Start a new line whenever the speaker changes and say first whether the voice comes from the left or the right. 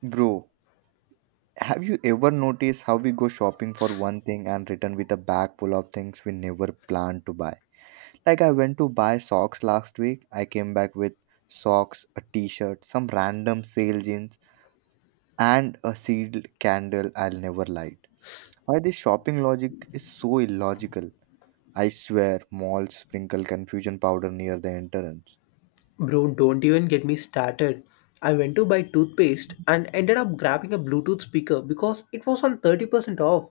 right: Bro, have you ever noticed how we go shopping for one thing and return with a bag full of things we never planned to buy? Like, I went to buy socks last week. I came back with socks, a t shirt, some random sale jeans, and a sealed candle I'll never light. Why this shopping logic is so illogical? I swear, malls sprinkle confusion powder near the entrance.
left: Bro, don't even get me started. I went to buy toothpaste and ended up grabbing a Bluetooth speaker because it was on 30% off.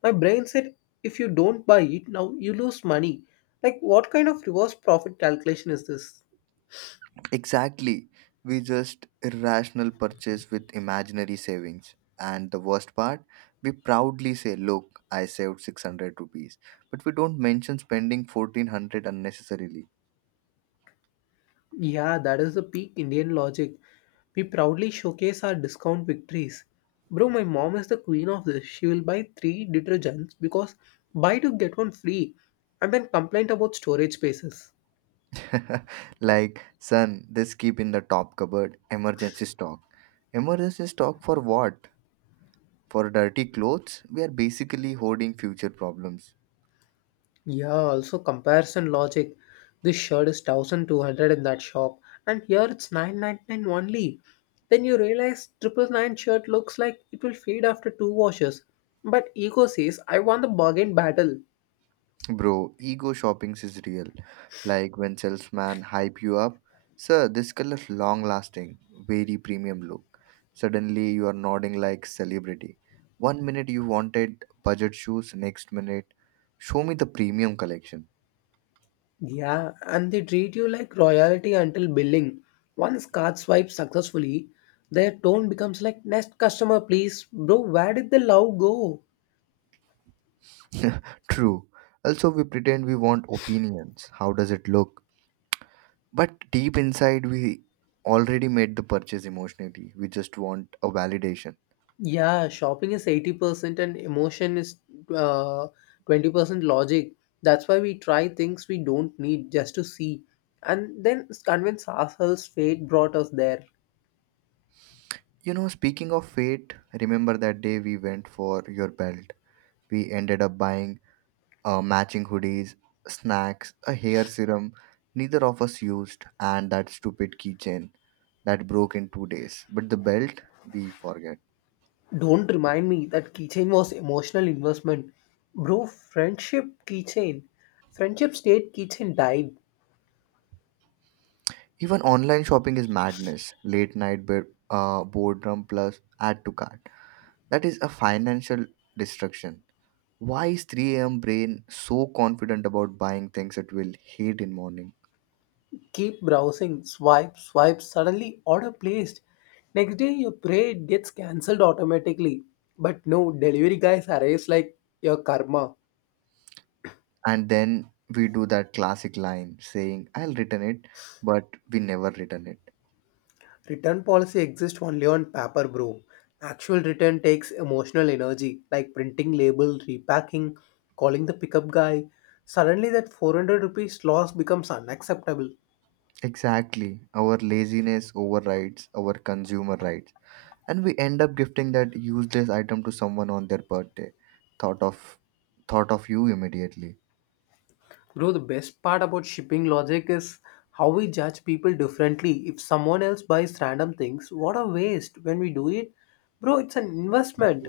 left: My brain said, if you don't buy it now, you lose money. Like, what kind of reverse profit calculation is this?
right: Exactly. We just irrational purchase with imaginary savings. And the worst part, we proudly say, look, I saved 600 rupees. But we don't mention spending 1400 unnecessarily.
left: Yeah, that is the peak Indian logic. We proudly showcase our discount victories. Bro, my mom is the queen of this. She will buy three detergents because buy to get one free and then complain about storage spaces.
right: Like, son, this keep in the top cupboard, emergency stock. Emergency stock for what? For dirty clothes? We are basically hoarding future problems.
left: Yeah, also comparison logic. This shirt is 1200 in that shop, and here it's 999 only. Then you realize 999 shirt looks like it will fade after two washes. But ego says, I want the bargain battle.
right: Bro, ego shopping is real. Like when salesman hype you up, sir, this color is long lasting, very premium look. Suddenly you are nodding like celebrity. One minute you wanted budget shoes, next minute, show me the premium collection.
left: Yeah, and they treat you like royalty until billing. Once card swiped successfully, their tone becomes like, next customer, please. Bro, where did the love go?
right: True. Also, we pretend we want opinions. How does it look? But deep inside, we already made the purchase emotionally. We just want a validation.
left: Yeah, shopping is 80% and emotion is uh, 20% logic. That's why we try things we don't need just to see and then convince ourselves fate brought us there.
right: You know, speaking of fate, remember that day we went for your belt? We ended up buying matching hoodies, snacks, a hair serum neither of us used, and that stupid keychain that broke in 2 days. But the belt, we forget.
left: Don't remind me, that keychain was emotional investment. Bro, friendship keychain. Friendship state keychain died.
right: Even online shopping is madness. Late night bed, boredom plus add to cart. That is a financial destruction. Why is 3 a.m. brain so confident about buying things it will hate in morning?
left: Keep browsing, swipe, swipe, suddenly order placed. Next day your prayer gets cancelled automatically. But no, delivery guys arrives like your karma.
right: And then we do that classic line saying I'll return it, but we never return it.
left: Return policy exists only on paper, bro. Actual return takes emotional energy, like printing label, repacking, calling the pickup guy. Suddenly, that 400 rupees loss becomes unacceptable.
right: Exactly, our laziness overrides our consumer rights, and we end up gifting that useless item to someone on their birthday. thought of Thought of you immediately.
left: Bro, the best part about shipping logic is how we judge people differently. If someone else buys random things, what a waste. When we do it, bro, it's an investment.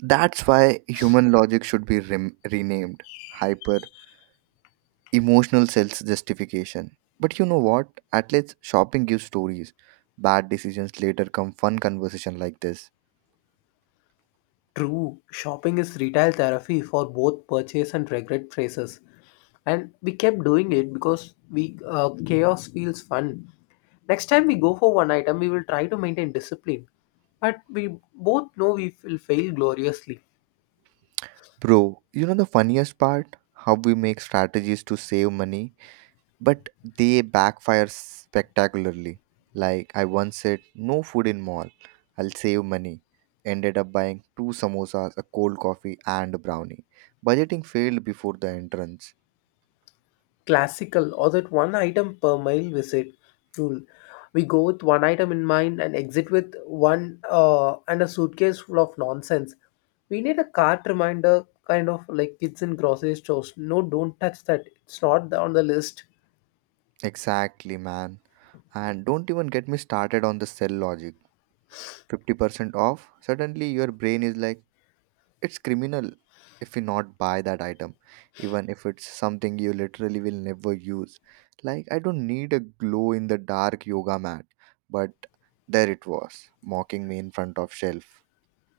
right: That's why human logic should be renamed hyper emotional self justification. But you know what, at least shopping gives stories. Bad decisions later come fun conversation like this.
left: True, shopping is retail therapy for both purchase and regret phrases. And we kept doing it because we chaos feels fun. Next time we go for one item, we will try to maintain discipline. But we both know we will fail gloriously.
right: Bro, you know the funniest part? How we make strategies to save money, but they backfire spectacularly. Like I once said, no food in mall. I'll save money. Ended up buying two samosas, a cold coffee, and a brownie. Budgeting failed before the entrance.
left: Classical, or that one item per mile visit rule. We go with one item in mind and exit with one and a suitcase full of nonsense. We need a cart reminder, kind of like kids in grocery stores. No, don't touch that. It's not on the list.
right: Exactly, man. And don't even get me started on the sell logic. 50% off, suddenly your brain is like, it's criminal if you not buy that item, even if it's something you literally will never use. Like, I don't need a glow in the dark yoga mat, but there it was, mocking me in front of shelf.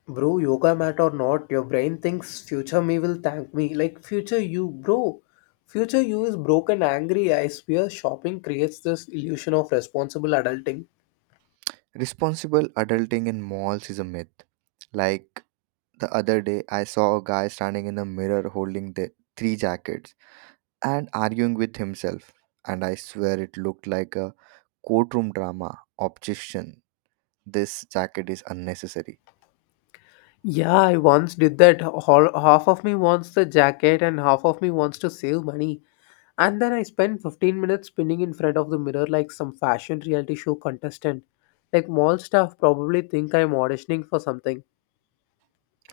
left: Bro, yoga mat or not, your brain thinks future me will thank me. Like future you, bro. Future you is broken, angry. I swear shopping creates this illusion of responsible adulting.
right: Responsible adulting in malls is a myth. Like the other day, I saw a guy standing in a mirror holding the three jackets and arguing with himself, and I swear it looked like a courtroom drama. Objection! This jacket is unnecessary.
left: Yeah, I once did that. Half of me wants the jacket and half of me wants to save money. And then I spent 15 minutes spinning in front of the mirror like some fashion reality show contestant. Like mall staff probably think I'm auditioning for something.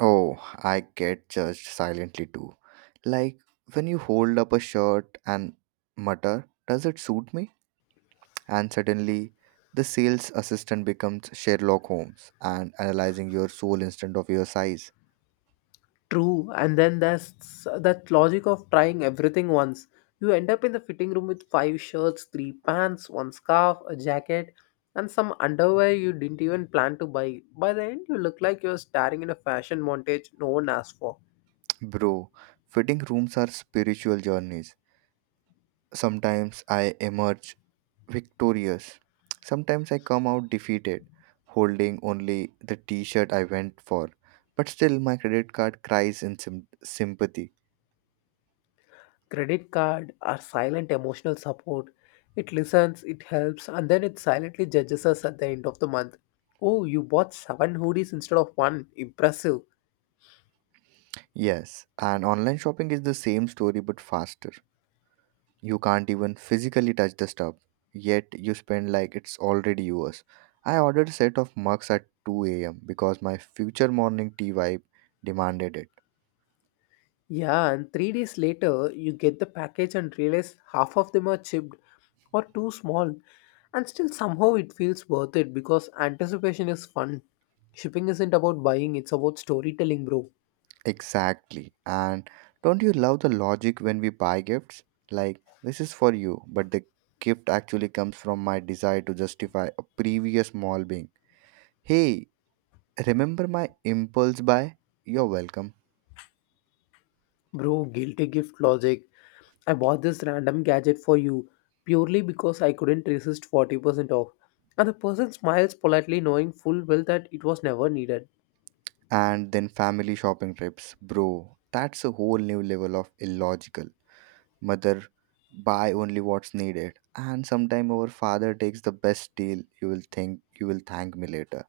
right: Oh, I get judged silently too. Like when you hold up a shirt and mutter, does it suit me? And suddenly, the sales assistant becomes Sherlock Holmes and analyzing your soul instead of your size.
left: True, and then there's that logic of trying everything once. You end up in the fitting room with five shirts, three pants, one scarf, a jacket, and some underwear you didn't even plan to buy. By the end, you look like you're staring in a fashion montage no one asked for.
right: Bro, fitting rooms are spiritual journeys. Sometimes I emerge victorious, sometimes I come out defeated, holding only the t shirt I went for. But still, my credit card cries in sympathy.
left: Credit card are silent emotional support. It listens, it helps, and then it silently judges us at the end of the month. Oh, you bought seven hoodies instead of one. Impressive.
right: Yes, and online shopping is the same story but faster. You can't even physically touch the stuff, yet you spend like it's already yours. I ordered a set of mugs at 2 a.m. because my future morning tea vibe demanded it.
left: Yeah, and 3 days later, you get the package and realize half of them are chipped or too small. And still, somehow, it feels worth it because anticipation is fun. Shipping isn't about buying, it's about storytelling, bro.
right: Exactly. And don't you love the logic when we buy gifts? Like, this is for you, but the gift actually comes from my desire to justify a previous small being. Hey, remember my impulse buy? You're welcome.
left: Bro, guilty gift logic. I bought this random gadget for you purely because I couldn't resist 40% off. And the person smiles politely, knowing full well that it was never needed.
right: And then family shopping trips. Bro, that's a whole new level of illogical. Mother, buy only what's needed. And sometime our father takes the best deal. You will think you will thank me later.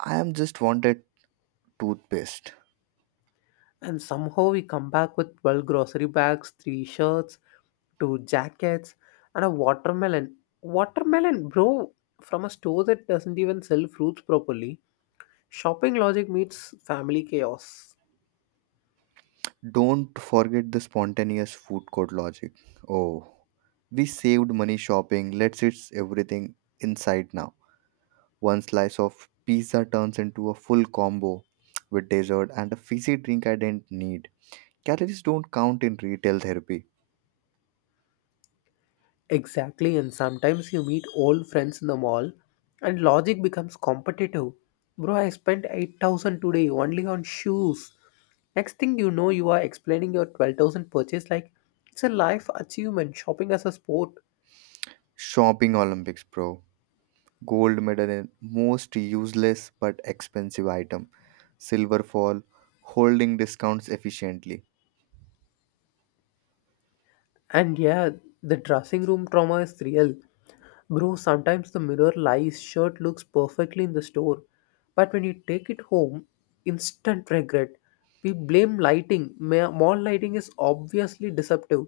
right: I am just wanted toothpaste.
left: And somehow we come back with 12 grocery bags, 3 shirts, 2 jackets, and a watermelon. Watermelon, bro, from a store that doesn't even sell fruits properly. Shopping logic meets family chaos.
right: Don't forget the spontaneous food court logic. Oh, we saved money shopping. Let's eat everything inside now. One slice of pizza turns into a full combo with dessert and a fizzy drink I didn't need. Calories don't count in retail therapy.
left: Exactly, and sometimes you meet old friends in the mall and logic becomes competitive. Bro, I spent 8,000 today only on shoes. Next thing you know, you are explaining your 12,000 purchase like it's a life achievement, shopping as a sport.
right: Shopping Olympics, bro. Gold medal in most useless but expensive item. Silver fall, holding discounts efficiently.
left: And yeah, the dressing room trauma is real. Bro, sometimes the mirror lies, shirt looks perfectly in the store. But when you take it home, instant regret. We blame lighting. Mall lighting is obviously deceptive.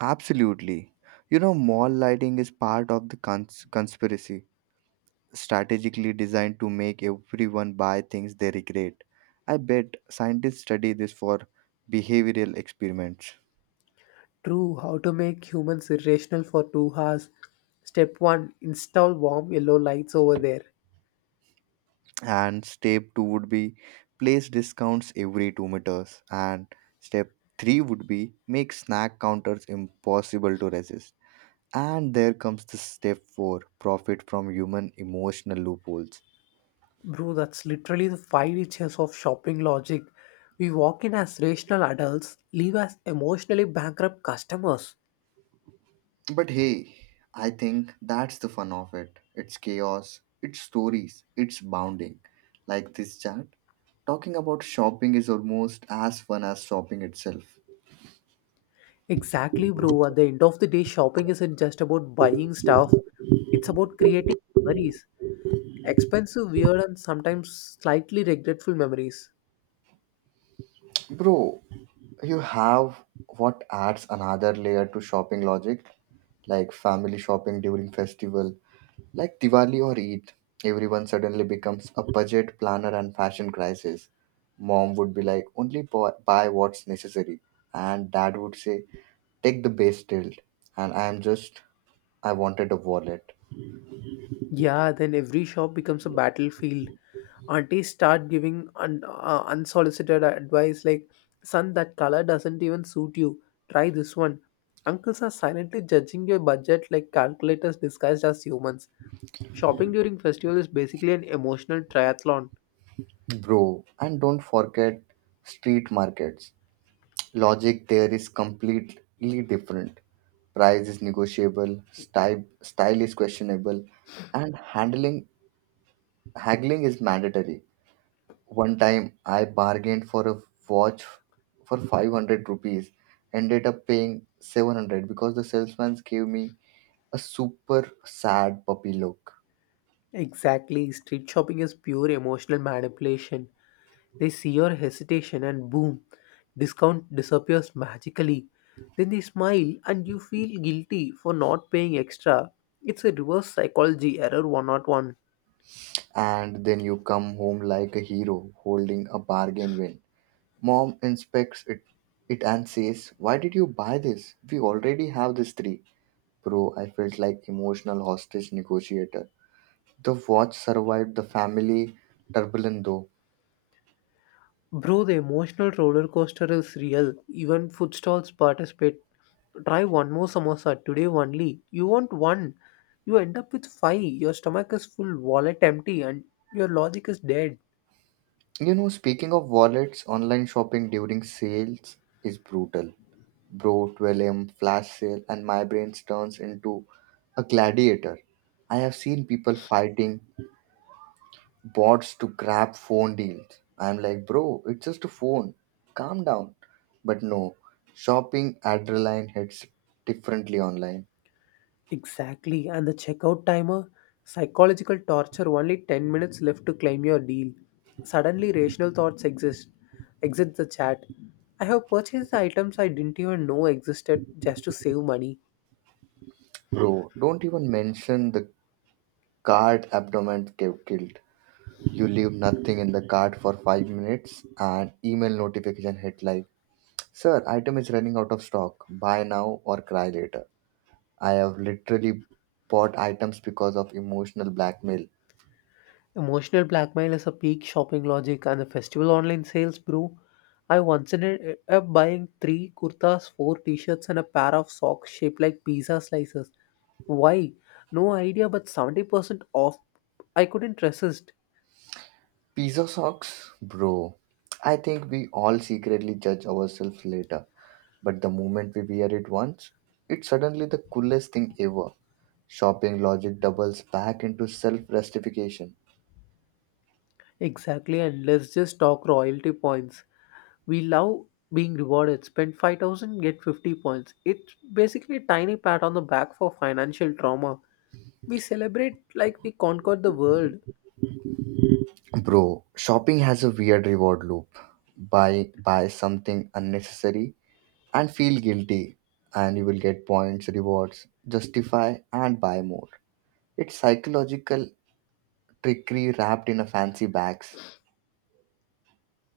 right: Absolutely. You know, mall lighting is part of the conspiracy, strategically designed to make everyone buy things they regret. I bet scientists study this for behavioral experiments.
left: True, how to make humans irrational for 2 hours. Step one, install warm yellow lights over there.
right: And step 2 would be place discounts every 2 meters, and step 3 would be make snack counters impossible to resist, and there comes the step 4, profit from human emotional loopholes.
left: Bro, that's literally the 5 inches of shopping logic. We walk in as rational adults, leave as emotionally bankrupt customers.
right: But hey, I think that's the fun of it. It's chaos, it's stories, it's bounding. Like this chat, talking about shopping is almost as fun as shopping itself.
left: Exactly, bro. At the end of the day, shopping isn't just about buying stuff, it's about creating memories. Expensive, weird, and sometimes slightly regretful memories.
right: Bro, you have, what adds another layer to shopping logic, like family shopping during festival, like Diwali or Eid. Everyone suddenly becomes a budget planner and fashion crisis. Mom would be like, only buy, buy what's necessary, and dad would say, take the base tilt. And I am just, I wanted a wallet,
left: Yeah, then every shop becomes a battlefield. Aunties start giving unsolicited advice like, son, that color doesn't even suit you. Try this one. Uncles are silently judging your budget like calculators disguised as humans. Shopping during festival is basically an emotional triathlon.
right: bro. And don't forget street markets. Logic there is completely different. Price is negotiable, style is questionable, and handling haggling is mandatory. One time I bargained for a watch for 500 rupees, ended up paying 700 because the salesman gave me a super sad puppy look.
left: Exactly, street shopping is pure emotional manipulation. They see your hesitation and boom, discount disappears magically. Then they smile and you feel guilty for not paying extra. It's a reverse psychology error 101.
right: And then you come home like a hero holding a bargain win. Mom inspects it, it and says, why did you buy this? We already have this three. Bro, I felt like emotional hostage negotiator. The watch survived the family turbulence though.
left: Bro, the emotional roller coaster is real. Even food stalls participate. Try one more samosa today only. You want one. You end up with five. Your stomach is full, wallet empty, and your logic is dead.
right: You know, speaking of wallets, online shopping during sales is brutal. Bro, 12M, flash sale, and my brain turns into a gladiator. I have seen people fighting bots to grab phone deals. I'm like, bro, it's just a phone. Calm down. But no, shopping adrenaline hits differently online.
left: Exactly, and the checkout timer? Psychological torture, only 10 minutes left to claim your deal. Suddenly, rational thoughts exist. Exit the chat. I have purchased the items I didn't even know existed just to save money.
right: Bro, don't even mention the cart abdomen get killed. You leave nothing in the cart for 5 minutes and email notification hit like, sir, item is running out of stock. Buy now or cry later. I have literally bought items because of emotional blackmail.
left: Emotional blackmail is a peak shopping logic, and the festival online sales, bro. I once ended up buying three kurtas, four t shirts, and a pair of socks shaped like pizza slices. Why? No idea, but 70% off. I couldn't resist.
right: Pizza socks? Bro, I think we all secretly judge ourselves later. But the moment we wear it once, it's suddenly the coolest thing ever. Shopping logic doubles back into self justification.
left: Exactly, and let's just talk royalty points. We love being rewarded. Spend 5,000, get 50 points. It's basically a tiny pat on the back for financial trauma. We celebrate like we conquered the world.
right: Bro, shopping has a weird reward loop. Buy something unnecessary and feel guilty, and you will get points rewards, justify and buy more. It's psychological trickery wrapped in a fancy bags.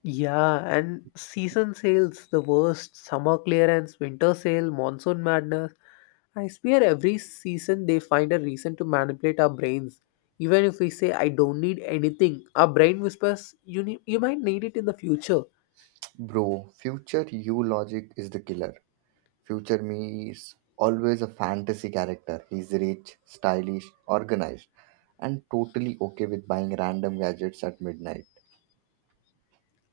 left: Yeah, and season sales, the worst, summer clearance, winter sale, monsoon madness. I swear every season they find a reason to manipulate our brains. Even if we say, I don't need anything, our brain whispers, you, need, you might need it in the future.
right: Bro, future you logic is the killer. Future me is always a fantasy character. He's rich, stylish, organized, and totally okay with buying random gadgets at midnight.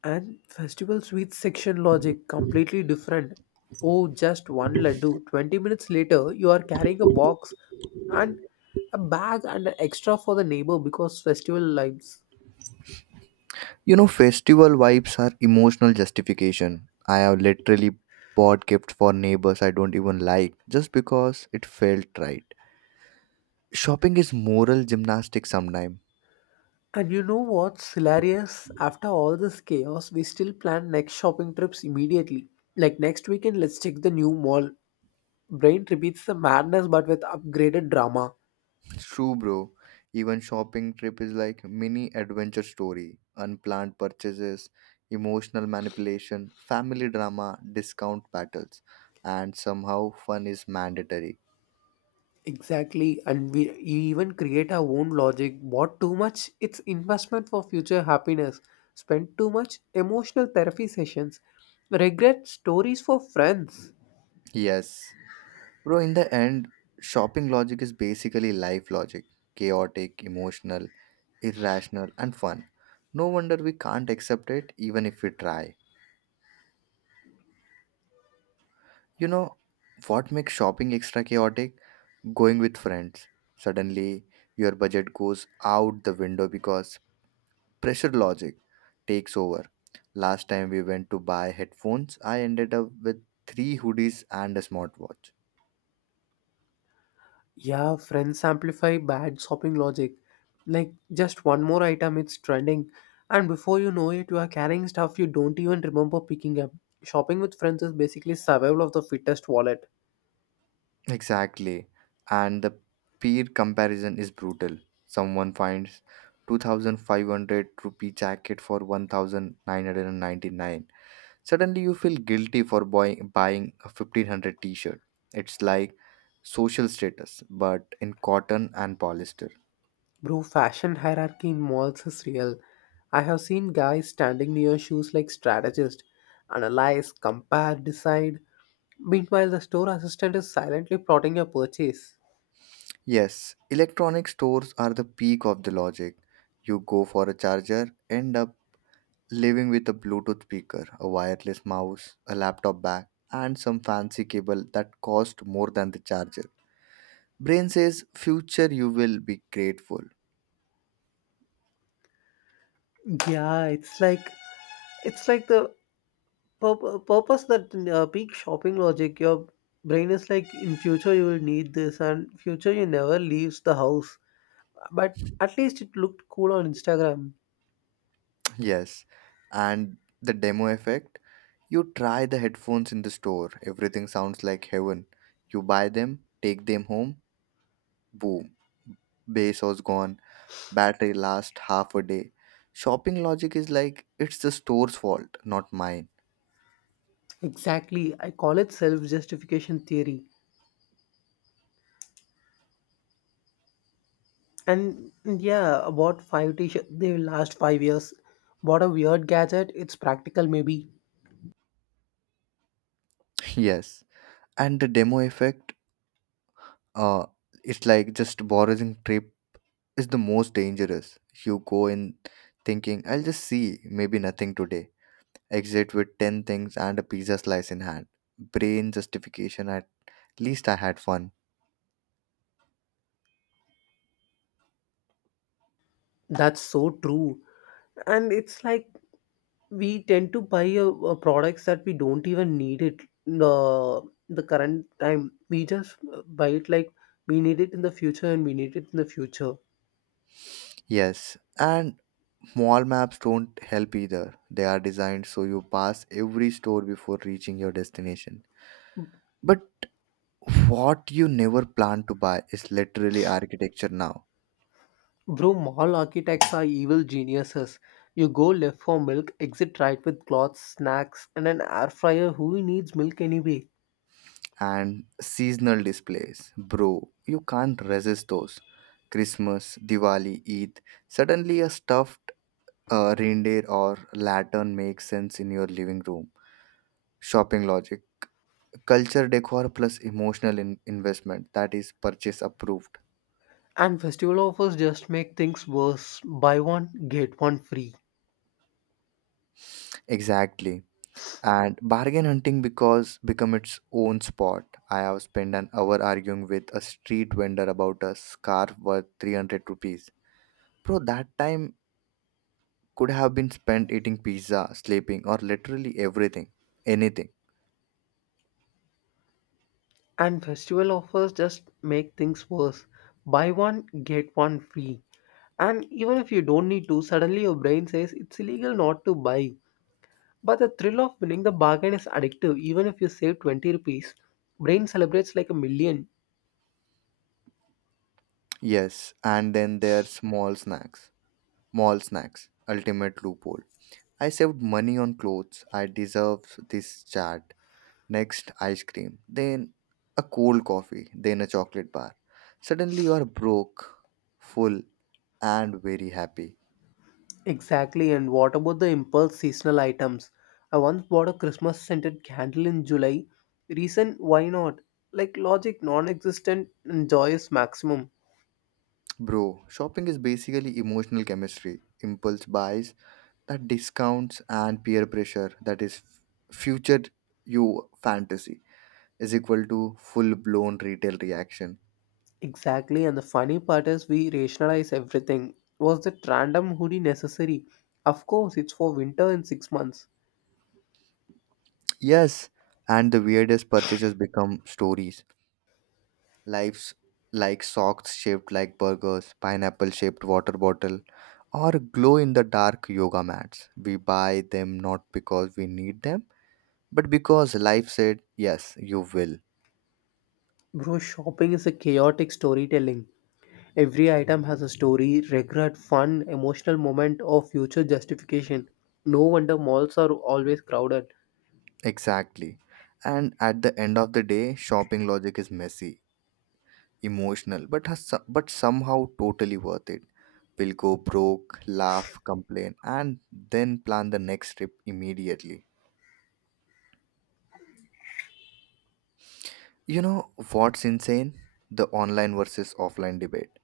left: And festival sweets section logic completely different. Oh, just one laddu. 20 minutes later, you are carrying a box and a bag and an extra for the neighbor because festival lives.
right: You know, festival vibes are emotional justification. I have literally bought gifts for neighbors I don't even like just because it felt right. Shopping is moral gymnastics sometimes.
left: And you know what's hilarious? After all this chaos, we still plan next shopping trips immediately. Like next weekend, let's check the new mall. Brain repeats the madness but with upgraded drama.
right: True, bro. Even shopping trip is like mini adventure story. Unplanned purchases, emotional manipulation, family drama, discount battles, and somehow fun is mandatory.
left: Exactly, and we even create our own logic. Bought too much, it's investment for future happiness. Spent too much, emotional therapy sessions. Regret stories for friends.
right: Yes. Bro, in the end, shopping logic is basically life logic. Chaotic, emotional, irrational, and fun. No wonder we can't accept it even if we try. You know what makes shopping extra chaotic? Going with friends. Suddenly, your budget goes out the window because pressure logic takes over. Last time we went to buy headphones, I ended up with three hoodies and a smartwatch.
left: Yeah, friends amplify bad shopping logic. Like, just one more item, it's trending. And before you know it, you are carrying stuff you don't even remember picking up. Shopping with friends is basically survival of the fittest wallet.
right: Exactly. And the peer comparison is brutal. Someone finds 2500 rupee jacket for 1999. Suddenly, you feel guilty for buying a 1500 t shirt. It's like social status, but in cotton and polyester.
left: Bro, fashion hierarchy in malls is real. I have seen guys standing near shoes like strategists, analyze, compare, decide. Meanwhile, the store assistant is silently plotting your purchase.
right: Yes, electronic stores are the peak of the logic. You go for a charger, end up living with a Bluetooth speaker, a wireless mouse, a laptop bag, and some fancy cable that cost more than the charger. Brain says, future, you will be grateful.
left: Yeah, it's like the purpose that peak shopping logic. Your brain is like, in future you will need this, and future you never leaves the house. But at least it looked cool on Instagram.
right: Yes, and the demo effect. You try the headphones in the store, everything sounds like heaven. You buy them, take them home, boom. Bass was gone, battery lasts half a day. Shopping logic is like it's the store's fault, not mine.
left: Exactly, I call it self justification theory. And yeah, bought five t-shirts. They will last 5 years. What a weird gadget. It's practical, maybe.
right: Yes, and the demo effect, uh, it's like just borrowing trip is the most dangerous. You go in thinking, I'll just see, maybe nothing today. Exit with 10 things and a pizza slice in hand. Brain justification, at least I had fun.
left: That's so true. And it's like we tend to buy products that we don't even need it. The current time we just buy it like we need it in the future and we need it in the future.
right: Yes, and mall maps don't help either. They are designed so you pass every store before reaching your destination. But what you never plan to buy is literally architecture now.
left: Bro, mall architects are evil geniuses. You go left for milk, exit right with clothes, snacks, and an air fryer. Who needs milk anyway?
right: And seasonal displays. Bro, you can't resist those. Christmas, Diwali, Eid. Suddenly, a stuffed reindeer or lantern makes sense in your living room. Shopping logic. Culture decor plus emotional investment that is purchase approved.
left: And festival offers just make things worse. Buy one, get one free.
right: Exactly. And bargain hunting because become its own sport. I have spent an hour arguing with a street vendor about a scarf worth 300 rupees. Bro, that time could have been spent eating pizza, sleeping, or literally everything. Anything.
left: And festival offers just make things worse. Buy one, get one free. And even if you don't need to, suddenly your brain says it's illegal not to buy. But the thrill of winning the bargain is addictive. Even if you save 20 rupees, brain celebrates like a million.
right: Yes, and then there are small snacks. Mall snacks. Ultimate loophole. I saved money on clothes. I deserve this chat. Next ice cream, then a cold coffee, then a chocolate bar. Suddenly you are broke, full, and very happy.
left: Exactly, and what about the impulse seasonal items? I once bought a Christmas scented candle in July. Reason, why not? Like logic non existent and joy is maximum.
right: Bro, shopping is basically emotional chemistry, impulse buys, that discounts and peer pressure that is future you fantasy is equal to full blown retail reaction.
left: Exactly, and the funny part is we rationalize everything. Was that random hoodie necessary? Of course, it's for winter in 6 months.
right: Yes, and the weirdest purchases become stories. Lives like socks shaped like burgers, pineapple shaped water bottle, or glow in the dark yoga mats. We buy them not because we need them, but because life said, yes, you will.
left: Bro, shopping is a chaotic storytelling. Every item has a story, regret, fun, emotional moment, or future justification. No wonder malls are always crowded.
right: Exactly. And at the end of the day, shopping logic is messy, emotional, but somehow totally worth it. We'll go broke, laugh, complain, and then plan the next trip immediately. You know what's insane? The online versus offline debate.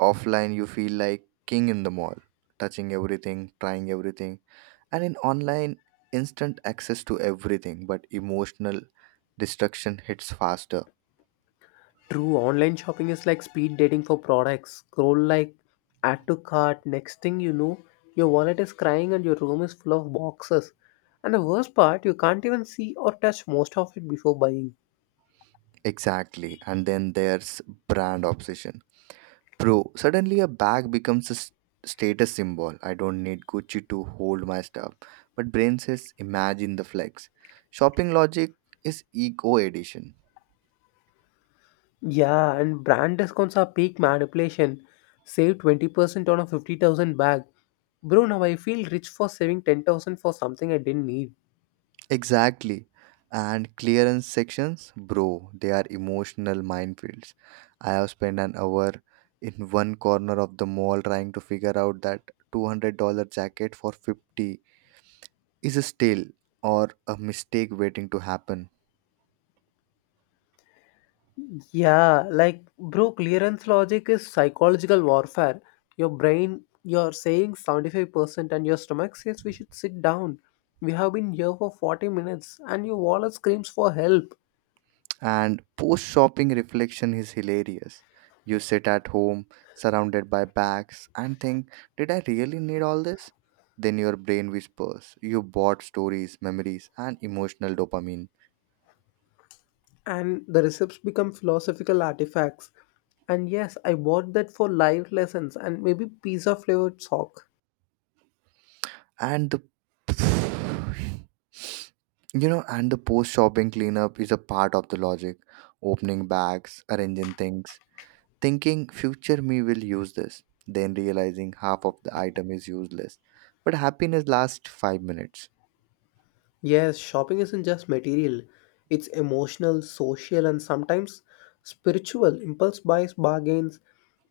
right: Offline you feel like king in the mall, touching everything, trying everything, and in online, instant access to everything, but emotional destruction hits faster.
left: True, online shopping is like speed dating for products. Scroll, like, add to cart. Next thing you know, your wallet is crying and your room is full of boxes. And the worst part, you can't even see or touch most of it before buying.
right: Exactly, and then there's brand obsession. Bro, suddenly a bag becomes a status symbol. I don't need Gucci to hold my stuff, but brain says imagine the flex. Shopping logic is eco edition.
left: Yeah, and brand discounts are peak manipulation. Save 20% on a 50,000 bag. Bro, now I feel rich for saving 10,000 for something I didn't need.
right: Exactly. And clearance sections, bro, they are emotional minefields. I have spent an hour in one corner of the mall trying to figure out that $200 jacket for 50 is a steal or a mistake waiting to happen.
left: Yeah, like bro, clearance logic is psychological warfare. Your brain, you're saying 75%, and your stomach says we should sit down. We have been here for 40 minutes, and your wallet screams for help.
right: And post shopping reflection is hilarious. You sit at home surrounded by bags and think, did I really need all this? Then your brain whispers, you bought stories, memories, and emotional dopamine.
left: And the receipts become philosophical artifacts. And yes, I bought that for life lessons and maybe pizza flavored sock.
right: And the and the post shopping cleanup is a part of the logic. Opening bags, arranging things, thinking future me will use this, then realizing half of the item is useless, but happiness lasts 5 minutes.
left: Yes, shopping isn't just material, it's emotional, social, and sometimes spiritual. Impulse buys, bargains,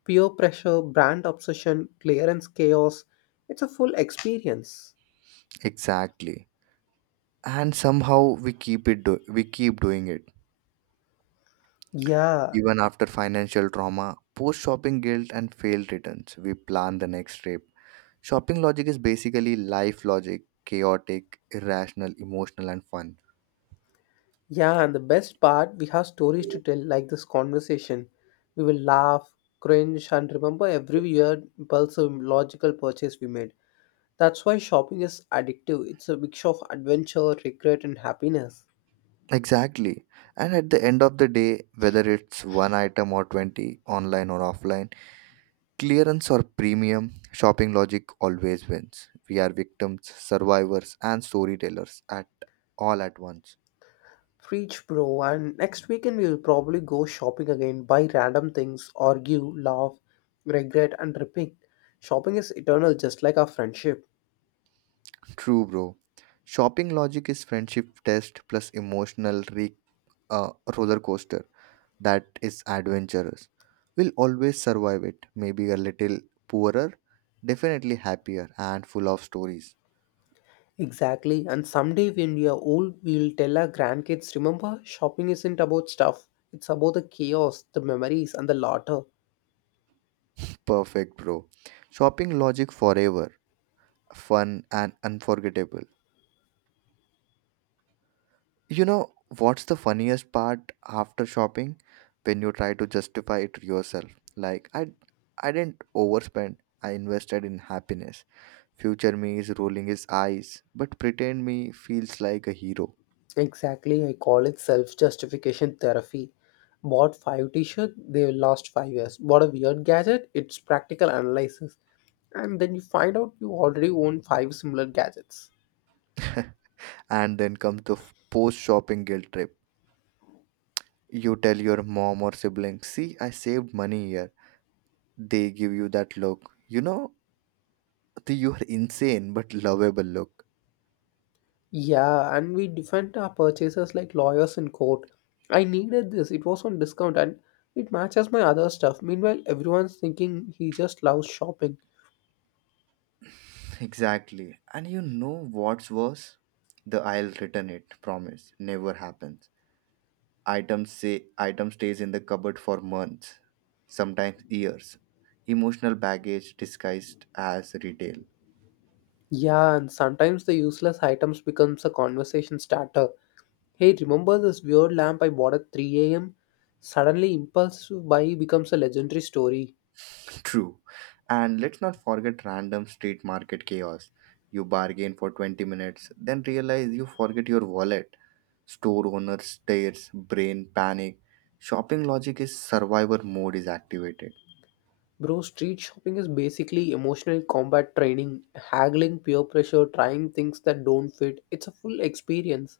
left: peer pressure, brand obsession, clearance chaos. It's a full experience.
right: Exactly, and somehow we keep doing it
left: Yeah,
right: even after financial trauma, post shopping guilt, and failed returns, we plan the next trip. Shopping logic is basically life logic, chaotic, irrational, emotional, and fun.
left: yeah, and the best part, we have stories to tell like this conversation. We will laugh, cringe, and remember every weird, impulsive, logical purchase we made. That's why shopping is addictive. It's a mix of adventure, regret, and happiness.
right: Exactly. And at the end of the day, whether it's one item or 20, online or offline, clearance or premium, shopping logic always wins. We are victims, survivors, and storytellers at all at once.
left: Preach, bro. And next weekend, we'll probably go shopping again, buy random things, argue, laugh, regret, and repeat. Shopping is eternal, just like our friendship.
right: True, bro. Shopping logic is friendship test plus emotional uh, roller coaster. That is adventurous. Will always survive it, maybe a little poorer, definitely happier and full of stories.
left: Exactly. And someday, when we are old, we'll tell our grandkids, remember, shopping isn't about stuff, it's about the chaos, the memories, and the laughter.
right: Perfect, bro. Shopping logic forever, fun and unforgettable. You know what's the funniest part after shopping? When you try to justify it yourself. Like I didn't overspend. I invested in happiness. Future me is rolling his eyes, but pretend me feels like a hero.
left: Exactly, I call it self justification therapy. Bought five t shirts, they last 5 years. Bought a weird gadget, it's practical analysis. And then you find out you already own five similar gadgets.
right: And then comes the post shopping guilt trip. You tell your mom or sibling, see, I saved money here. They give you that look. You know, the you're insane but lovable look.
left: Yeah, and we defend our purchases like lawyers in court. I needed this, it was on discount, and it matches my other stuff. Meanwhile, everyone's thinking he just loves shopping.
right: Exactly. And you know what's worse? The I'll return it promise never happens. Items say item stays in the cupboard for months, sometimes years. Emotional baggage disguised as retail.
left: Yeah, and sometimes the useless items becomes a conversation starter. Hey, remember this weird lamp I bought at 3 a.m.? Suddenly, impulsive buy becomes a legendary story.
right: True. And let's not forget random street market chaos. You bargain for 20 minutes, then realize you forget your wallet. Store owner stares, brain panic. Shopping logic is survivor mode is activated.
left: Bro, street shopping is basically emotional combat training, haggling peer pressure, trying things that don't fit. It's a full experience.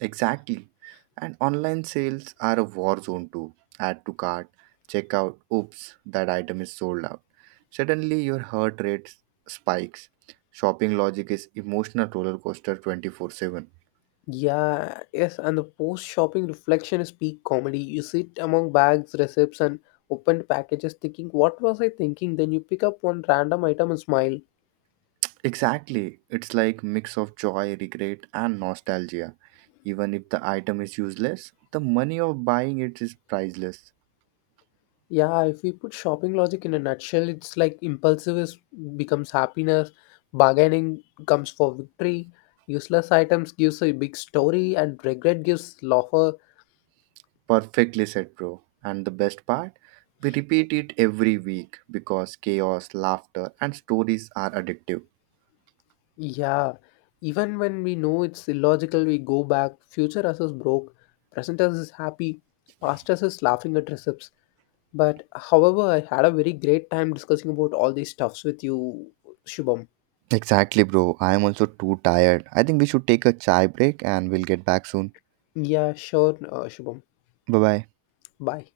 right: Exactly. And online sales are a war zone too. Add to cart, check out, oops, that item is sold out. Suddenly your heart rate spikes. Shopping logic is emotional roller coaster 24/7.
left: Yeah, yes, and the post shopping reflection is peak comedy. You sit among bags, receipts, and opened packages thinking, what was I thinking? Then you pick up one random item and smile.
right: Exactly. It's like mix of joy, regret and nostalgia. Even if the item is useless, the money of buying it is priceless.
left: Yeah, if we put shopping logic in a nutshell, it's like impulsive is, becomes happiness, bargaining comes for victory, useless items gives a big story, and regret gives laughter.
right: Perfectly said, bro. And the best part, we repeat it every week because chaos, laughter and stories are addictive.
left: Yeah, even when we know it's illogical, we go back. Future us is broke, present us is happy, past us is laughing at recepts. But however, I had a very great time discussing about all these stuffs with you, Shubham.
right: Exactly, bro. I am also too tired. I think we should take a chai break and we'll get back soon.
left: Yeah, sure, Shubham.
right: Bye bye.
left: Bye.